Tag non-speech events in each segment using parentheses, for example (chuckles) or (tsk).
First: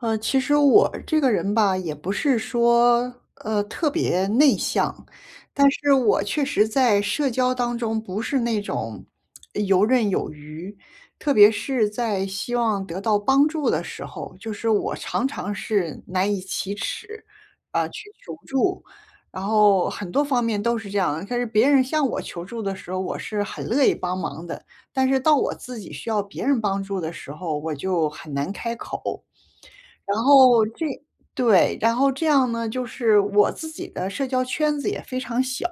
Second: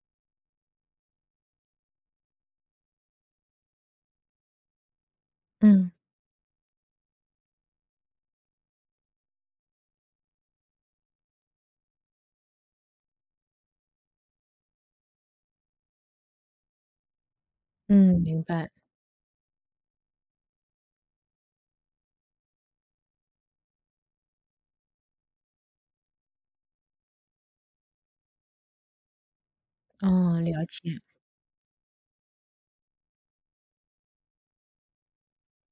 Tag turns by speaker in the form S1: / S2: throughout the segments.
S1: 呃，其实我这个人吧，也不是说，呃，特别内向。但
S2: 嗯。
S1: 是我确实在社交当中不是那种 (smacks lips) 游刃有余。特别是在希望得到帮助的时候，就是我常常是难以启齿，呃，去
S2: 嗯，
S1: 求
S2: 明白。
S1: 助。然后很多方面都是这样。但是别人向我求助的时候，我是很乐意帮忙的。但是到我自己需要别人帮助的时候，我就很难开口。然
S2: 哦，了
S1: 后这
S2: 解。
S1: 对，然后这样呢，就是我自己的社交圈子也非常小。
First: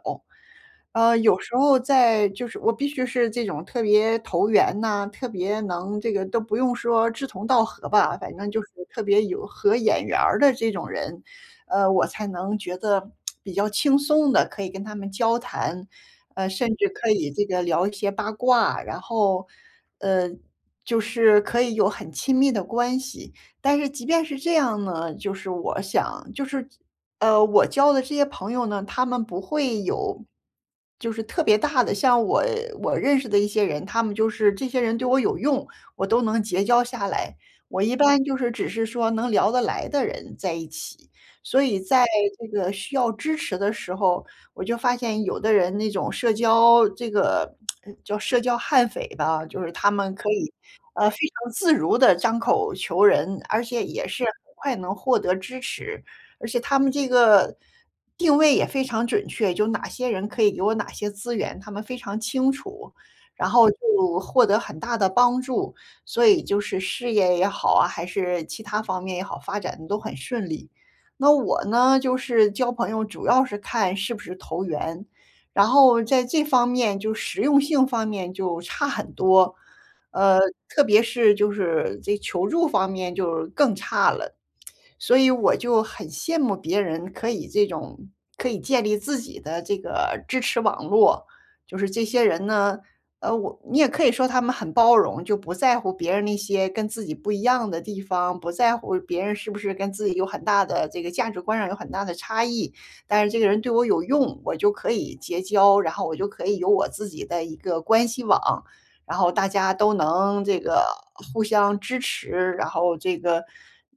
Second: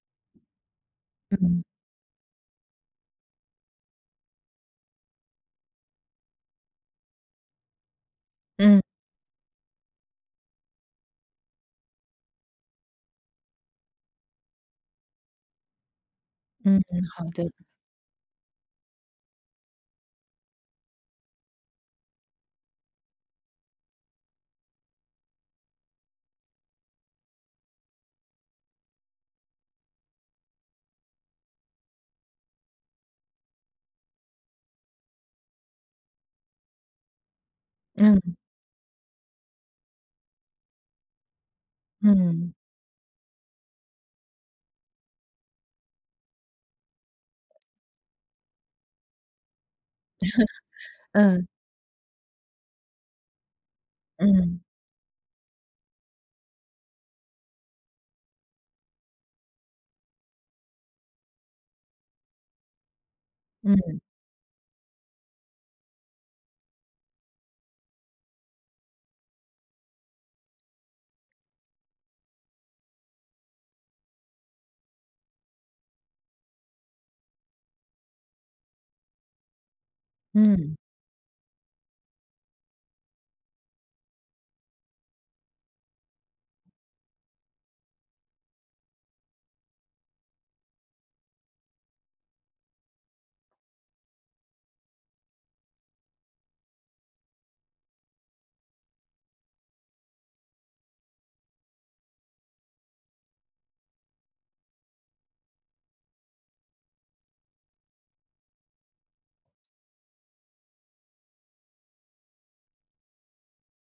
S1: 呃，有时
S2: 嗯。
S1: 候在就是我必须是这种特别投缘呐，特别能这个都不用说志同道合吧，反正就是
S2: 嗯。
S1: 特别有合眼缘儿的这种人，呃，我才能觉得，(tsk) 比较轻松地可以跟他们交谈，呃，甚
S2: 嗯，
S1: 至可
S2: 好
S1: 以这
S2: 的。
S1: 个聊一些八卦，然后，呃，就是可以有很亲密的关系。但是即便是这样呢，就是我想就是呃，我交的这些朋友呢，他们不会有就是特别大的。像我我认识的一些人，他们就是这些人对我有用，我都能结交下来。我一般
S2: 嗯。
S1: 就是只是说能聊得来的人在一起，所以在这
S2: 嗯。
S1: 个需要支持的时候，我就发现有的人那种社交这个 (tsk) 叫社交悍匪吧，就是他们可以，
S2: (chuckles)
S1: 呃，非
S2: 嗯。
S1: 常自如地张口求人，而且也是很
S2: 嗯。
S1: 快能获得支持。而且他们这个定位也非常准确，就有哪些人可以给我哪些资源，他们非常清楚，然后就
S2: 嗯。
S1: 获得很大的帮助。所以就是事业也好啊，还是其它方面也好，发展得都很顺利。那我呢，就是交朋友主要是看是不是投缘，然后在这方面就实用性方面就差很多，呃，
S2: 嗯。
S1: 特别是就是这求助方面就更差了。(tsk) 所以我就很羡慕别人可以这种可以建立自己的这个支持网络。就是这些人呢，呃，我你也可以说他们很包容，就不在乎别人那些跟自己不一样的地方，不在乎别人是不是跟自己有很大的这个价值观上有很大的差异，但是这个人对我有用，我就可以结交，然后我就可以有我自己的一个关系网，然后大家都能这个互相支持，然后这个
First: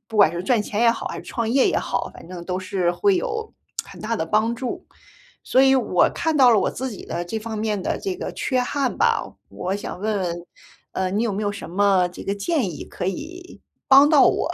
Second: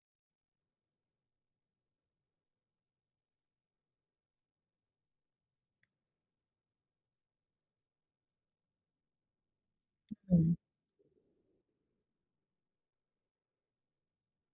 S1: 不管是赚钱也好，还是创业也好，反正都是会有 (tsk) 很大的帮助。所以我看到了我自己的这方面的这个缺憾吧，我想问问，
S2: 嗯。
S1: 呃，你有没有什么这个建议可以帮到我？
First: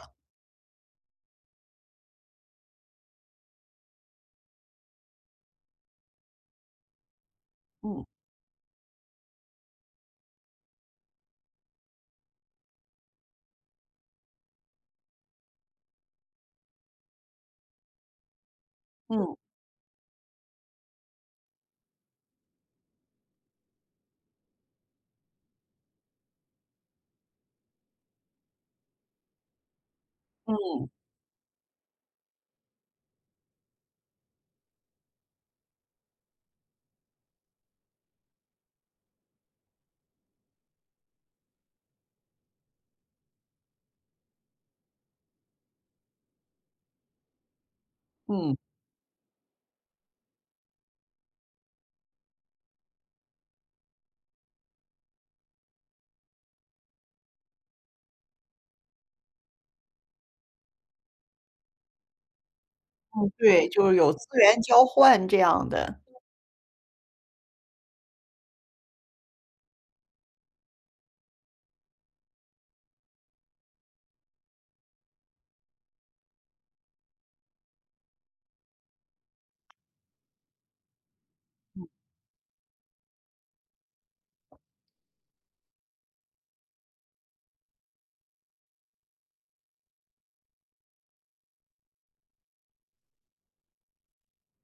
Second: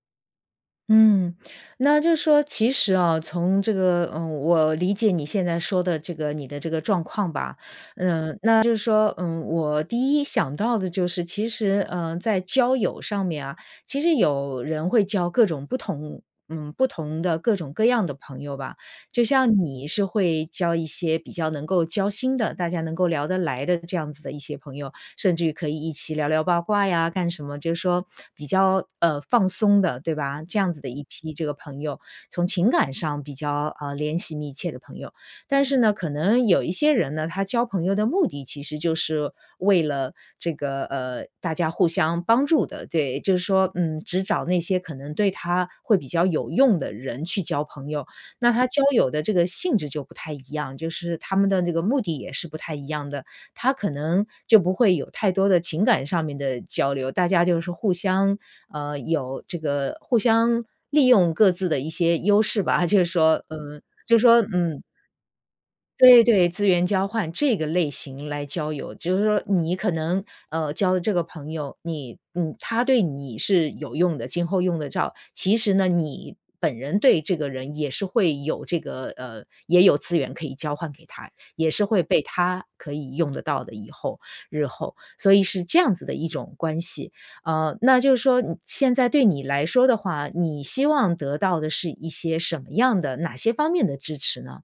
S2: 嗯。那就说其实啊，从这个，嗯，我理解你现在说的这个你的这个状况吧。
S1: 嗯。
S2: 嗯，那就是说，嗯，我第一想到的就是其实，嗯，在交友上面啊，其实有人会交各种不同嗯，不同的各种各样的朋友吧。就
S1: 嗯。
S2: 像你是会交一些比较能够交心的，大家能够聊得来的这样子的一些朋友，甚至于可以一起聊聊八卦呀，干什么，就是说，比较，呃，放松的对吧。这样子的
S1: 嗯。
S2: 一批这个朋友，从情感上比较，呃，联系密切的朋友。但是呢可能有一些人呢，他交朋友的目的其实就是为了这个，呃，大家互相帮助的，对。就是说，嗯，只找那些可能对他会比较有用的人去交朋友。那
S1: 嗯。
S2: 他交友的这个性质就不太一样，就是他们的那个目的也是不太一样的。他可能就不会有太多的情感上面的交流，大家就是互相，嗯，有这个互相利用各自的一些优势吧，(chuckles) 就是
S1: 嗯，
S2: 说
S1: 对，
S2: 嗯，
S1: 就是有
S2: 就
S1: 资
S2: 是说
S1: 源
S2: 嗯。
S1: 交换这样的。
S2: 对对，资源交换，这个类型来交友。就是说你可能，嗯，交的这个朋友你嗯，他对你是有用的，今后用得着。其实呢，你本人对这个人也是会有这个呃，也有资源可以交换给他，也是
S1: 嗯。
S2: 会被他可以用得到的，以后，日后。所以是这样子的一种关系。嗯，那就是说，你现在对你来说的话，你希望得到的是一些什么样的哪些方面的支持呢？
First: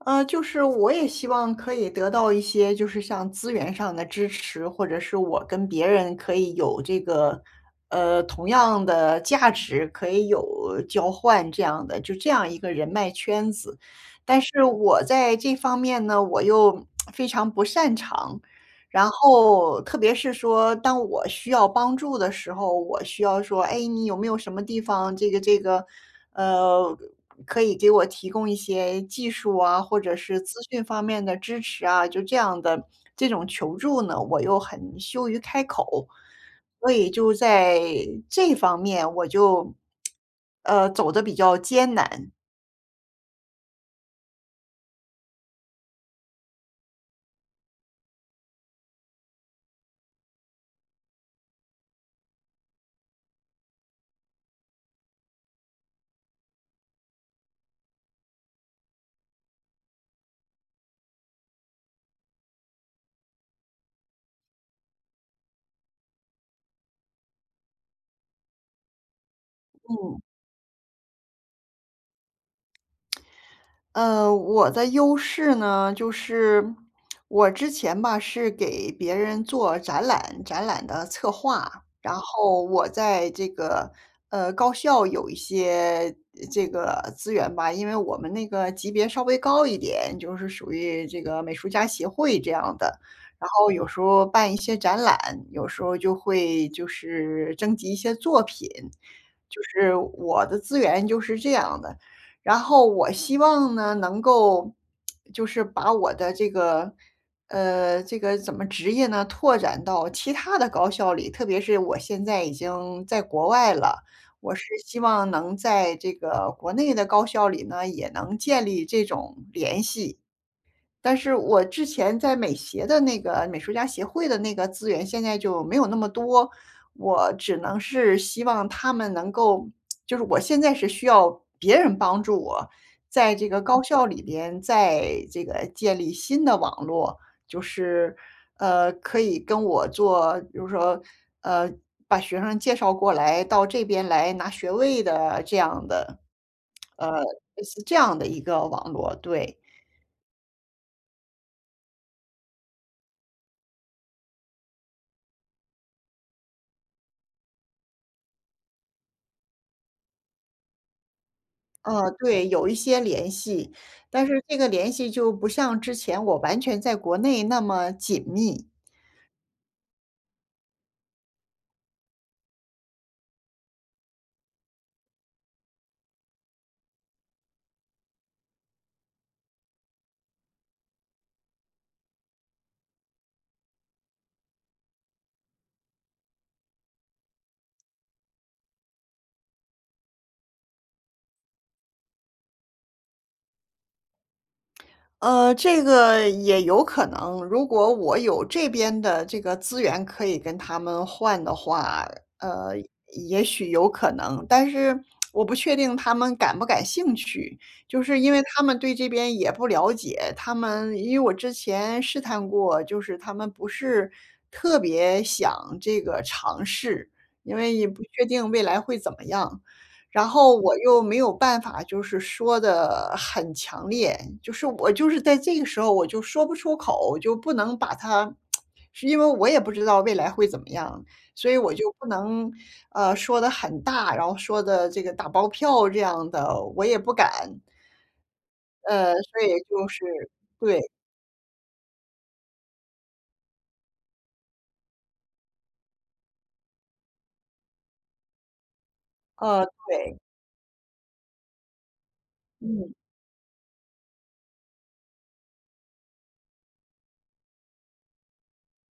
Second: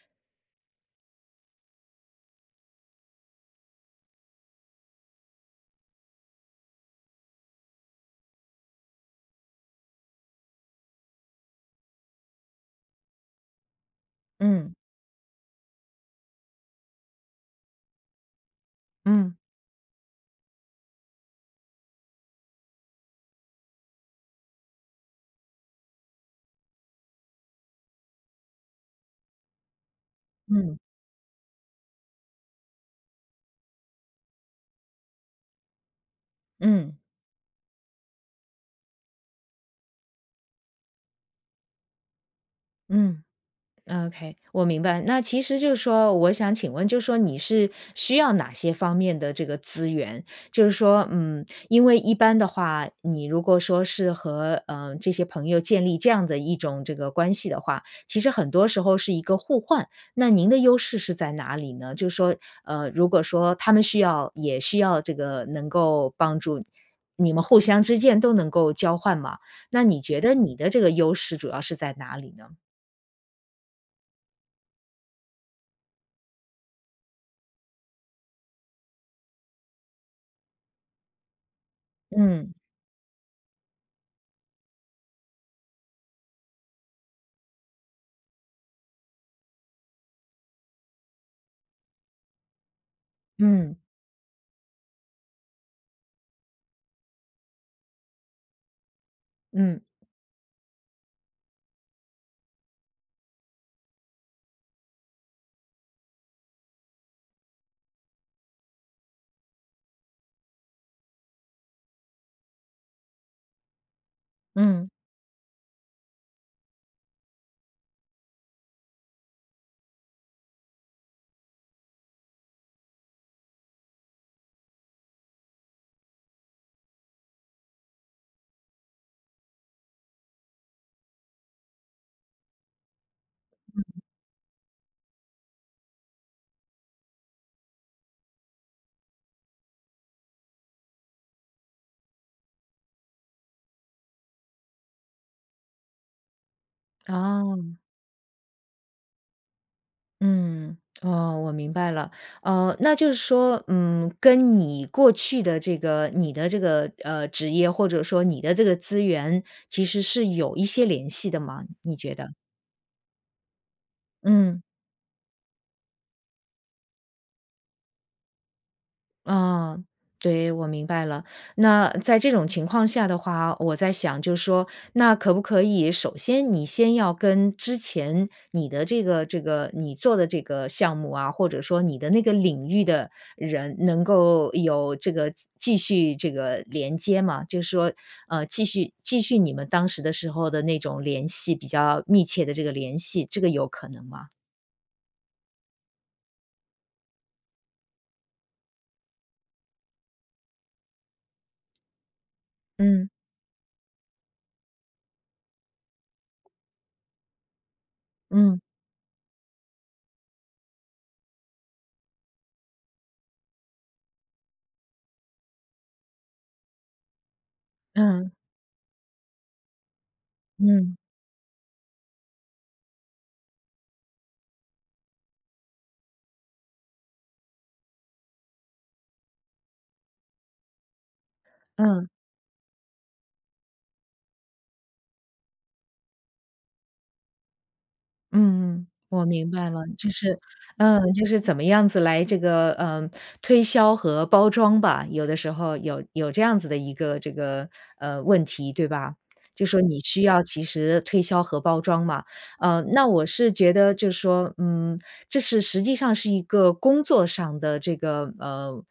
S1: 嗯，就是我也希望可以得到一些就是像资源上的支持，或者是我跟别人可以有这个，呃，同样的价值，可以有交换这样的就这样一个人脉圈子。但是
S2: 嗯。
S1: 我在这方面呢，我又 (tsk) 非常不擅长。然
S2: 嗯。
S1: 后，特别是说当我需要帮助的时候，我需要说：“哎，你有没有什么地方这个这个嗯，可以给我提供一些技术啊，或者是资
S2: 嗯。
S1: 讯方面的支持啊？”就这样的这种求助呢，我又很羞于开口。所
S2: 嗯。
S1: 以就在这方面我就，(tsk) 呃，走得比较艰难。
S2: 嗯，ok，我明白。那其实就是说，我想请问，就说你是需要哪些方面的这个资源？就是说，嗯，因为一般的话，你如果说是和，呃，这些朋友建立这样的一种这个关系的话，其实很多时候是一个互换。那您的优势是在哪里呢？就是说，呃，如果说他们需要也需要这个能够帮助，你们互相之间都能够交换吗？那你
S1: 嗯。
S2: 觉得你的这个优势，主要是在哪里呢？
S1: 呃，我的优势呢，就是我之前吧，是给别人做展览，展览的策划，然
S2: 嗯。
S1: 后我在这个呃，高校有一些这个资源吧。因为我们那个级别稍微高一点，就是属于这个美术家协会这样的。然后
S2: 嗯。
S1: 有时候办一些展览，有时候就会就是征集一些作品，就
S2: 嗯。
S1: 是我的资源就是这样的。然后我希望呢，能够就是把我的这个呃，这个怎么职业呢，拓展到其他的高校里，特别是我现在已经在国外了，我是
S2: 嗯。
S1: 希望能在这个国内的高校里呢，也能建立这种联系。但是我之前在美协的那个美术家协会的那个，资源现在就没有那么多，我只能是希望他们能够，就是我现在是需要别人帮助我，在这个高
S2: 嗯。
S1: 校里边再这个建立新的网络，就是呃，可以跟我做，就是说呃，把学生介绍过来到这边来拿学位的这样的呃，类
S2: 哦。
S1: 似这样的一个网络。对。
S2: 嗯，哦，我明白了。呃，那就是说，嗯，跟你过去的这个你的这个，呃，职业，或者说你的这个资源，其实是有一些联系的吗？你
S1: 呃，
S2: 觉得？
S1: 对。有一些联系，但是这
S2: 嗯。
S1: 个联系就不像之前我完全在国内那么紧密。
S2: 啊，对，我明白了。那在这种情况下的话，我在想就说，那可不可以，首先你先要跟之前你的这个这个，你做的这个项目啊，或者说你的那个领域的人，能够有这个继续这个连接吗？就是说，呃，继续继续你们当时的时候的那种联系，比较密切的这个联系。这个有可能吗？
S1: 呃，这个也有可能。如果我有这边的这个资源可以跟他们换的话，呃，
S2: 嗯。
S1: 也许有可能。但是 (tsk) 我不确定他们感不感兴趣，就是因为
S2: 嗯。
S1: 他们对这边也不了解。他们因为我之前试探过，就是他们不是特别想这个尝试。因为也不确
S2: 嗯。
S1: 定未来会怎么样，然后我
S2: 嗯。
S1: 又没有办法，就是说得很强烈。就是我就是在这个时候我就说不出口，就不能把它 (tsk) 是因为我也不知道未来会怎么样。所以我就不
S2: 嗯。
S1: 能，呃，说得很大，然后说得这个打包票这样的，我也不敢。
S2: 嗯嗯，
S1: 呃，
S2: 我
S1: 所
S2: 明
S1: 以
S2: 白了。
S1: 就是
S2: 就是
S1: 对。
S2: 呃，就是怎么样子来这个，呃，推销和包装吧，有的时候有有这样子的一个这个，呃，问题，对吧？
S1: 呃，
S2: 就说你
S1: 对。
S2: 需要及时推销和包装嘛。呃，
S1: 嗯。
S2: 那我是觉得就说，嗯，这是实际上是一个工作上的这个，呃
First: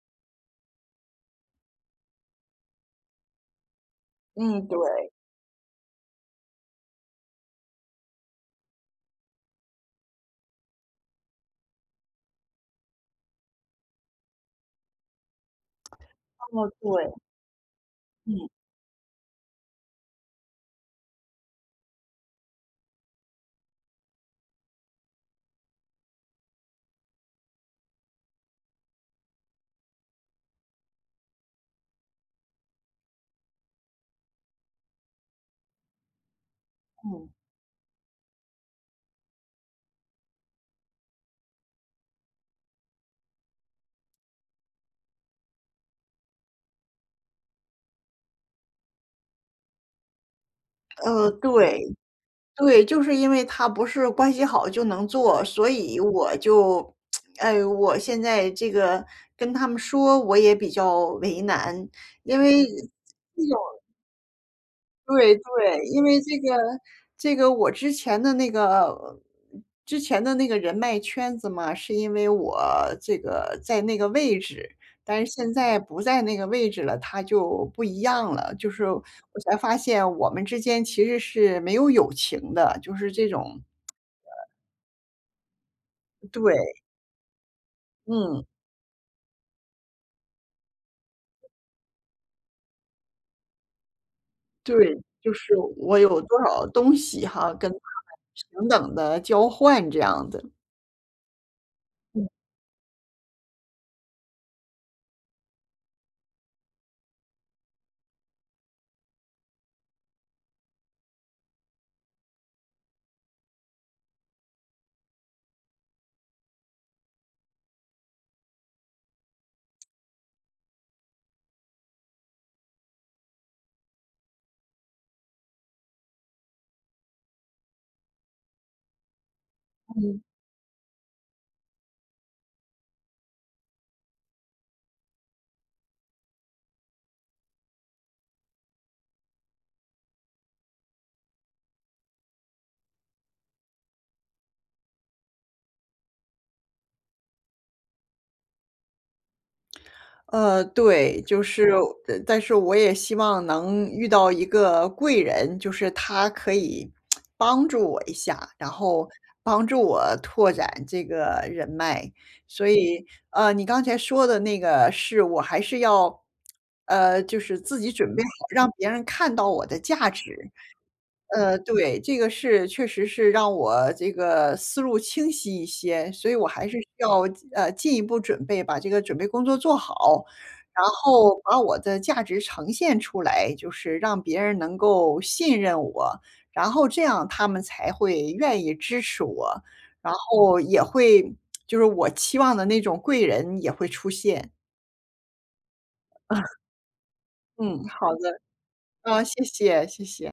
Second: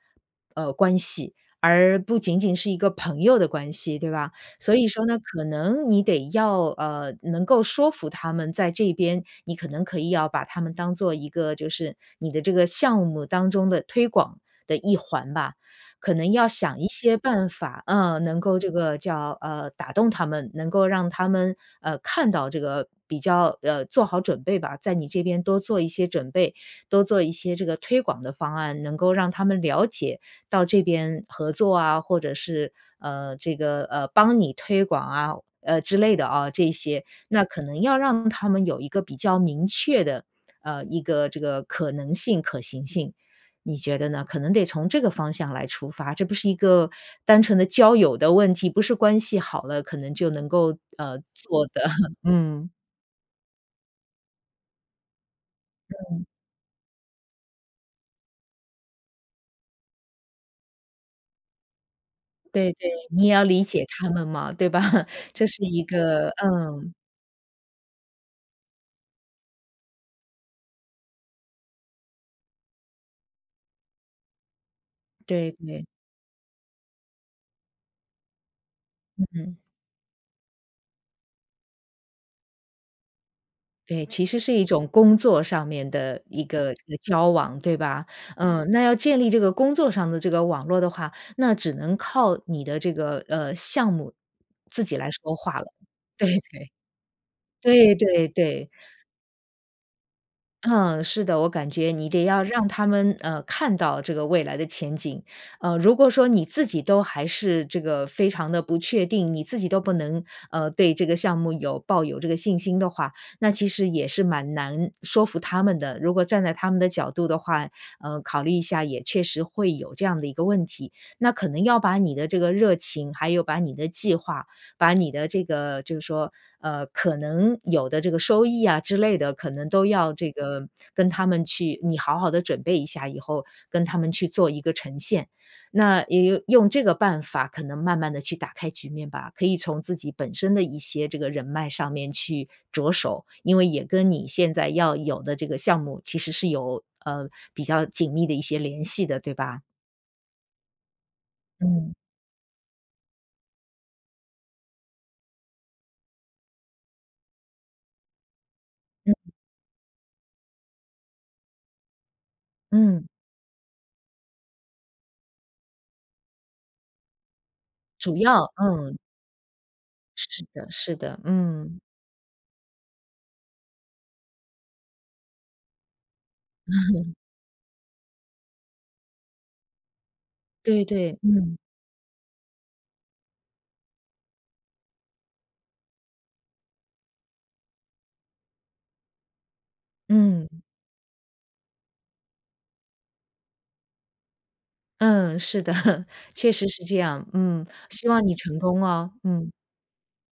S2: 呃，关系，而不仅仅是一个朋友的关系对吧？
S1: 嗯，
S2: 所以说
S1: 对。
S2: 呢，可能你得要，呃，能够说服他们在这边，你可能可以要把他们当做一个就是你的这个项目当中的推广的一环吧，
S1: (tsk)
S2: 可能要
S1: 呃，
S2: 想一
S1: 对。
S2: 些办法，呃，能
S1: 嗯。
S2: 够这个叫，呃，打动他们，能够让他们，呃，看到这个比较呃，做好准备吧。在你这边多做一些准备，多做一些这个推广的方案，能够让他们了解到这边合作啊，或者是，呃，这个，呃，帮你推广啊，呃，之类的哦这一些，
S1: 嗯。
S2: 那可能要让他们有一个比较明确的，呃，一个这个可能性、可行性，你觉得呢？可能得从这个方向来出发，这不是一个单纯的交友的问题，不是关系好了可能就能够，呃，
S1: 呃，
S2: 做
S1: 对，
S2: 的，(chuckles) 嗯。
S1: 对。就是因为他不是关系好就能做，所以
S2: 嗯。
S1: 我就 (tsk) 哎，我现在这个跟他们说，我也比较为难，因为
S2: 对对，你也
S1: 这
S2: 要
S1: 种
S2: 理解他们嘛，对吧？(chuckles)
S1: 对
S2: 这是一
S1: 对。因为
S2: 个
S1: 这个
S2: 嗯。
S1: 这个我之前的那个之前的那个人脉圈子嘛，是因为我这个在那个位置，但是
S2: 对
S1: 现在
S2: 对。
S1: 不在那个位置了，它就不一样了。就是我才
S2: 嗯。
S1: 发现我们之间其实是没有友情的，就是这种 (tsk) 呃。
S2: 对，其实是一种工作上面的一个，
S1: 对。
S2: 呃，交往，对吧？
S1: 嗯。
S2: 嗯，那要建立这个工作上的这个网络的话，那只能靠你的这个，呃，项目自己
S1: 对，
S2: 来
S1: 就
S2: 说
S1: 是
S2: 话了，
S1: 我有
S2: 对
S1: 多少
S2: 对，
S1: 东西哈，跟他们
S2: 对对
S1: 平
S2: 对。
S1: 等地交换这样的。
S2: 嗯，是的。我感觉你得
S1: 嗯。
S2: 要让他们，呃，看到这个未来的前景，呃，如果说你自己都还是这个非常的不确定，你自己都不能，呃，对这个项目有抱有这个信心的话，那其实也是蛮难说服他们的，如果站在他们的角度的话，呃，考虑一下也确实会有这样的一个问题。那可能要把你的这个热情，还有把你的计划，把你的这个就是说，呃，可能有的这个收益啊之类的，可能都要
S1: 嗯。
S2: 这个跟他们去你好好地准备一下，以后跟他们去做一个呈现。那也用这个办法可能慢慢地去打开局面吧，可以从自己本身的一些这个人脉上面去着手。因为也跟你现在要有的这个项目，其实是有，呃，比较紧密的一些联系的，对吧？
S1: 呃，对。就是
S2: 嗯。
S1: 呃，但是我也希望能遇到一个贵人，就是他可以 (tsk) 帮助我一下，然后
S2: 嗯嗯。
S1: 帮助我拓展这个人脉。所以，
S2: 嗯。
S1: 呃，你刚才说的那个是我还是要呃，就是自己准
S2: 主
S1: 备好，
S2: 要
S1: 让别
S2: 嗯。
S1: 人看到我的价
S2: 是
S1: 值。
S2: 的是的，
S1: 呃，
S2: 嗯。
S1: 对，这个是确实是让我这个思路清晰一些，所以我还是需
S2: (chuckles)
S1: 要进呃，进一步准备，把这个准备工作做好，
S2: 对
S1: 然
S2: 对，
S1: 后
S2: 嗯。
S1: 把我的价值呈现出来，就是让别人能够信任我。然后这样他们才会愿意支持我，然
S2: 嗯。
S1: 后也会 (tsk) 就是我期望的那种贵人也会出现。
S2: 嗯，是的。确
S1: (chuckles)
S2: 实是这样。嗯，
S1: 嗯，
S2: 希
S1: 好
S2: 望你
S1: 的。
S2: 成功啊，
S1: 啊，谢
S2: 嗯。
S1: 谢谢谢！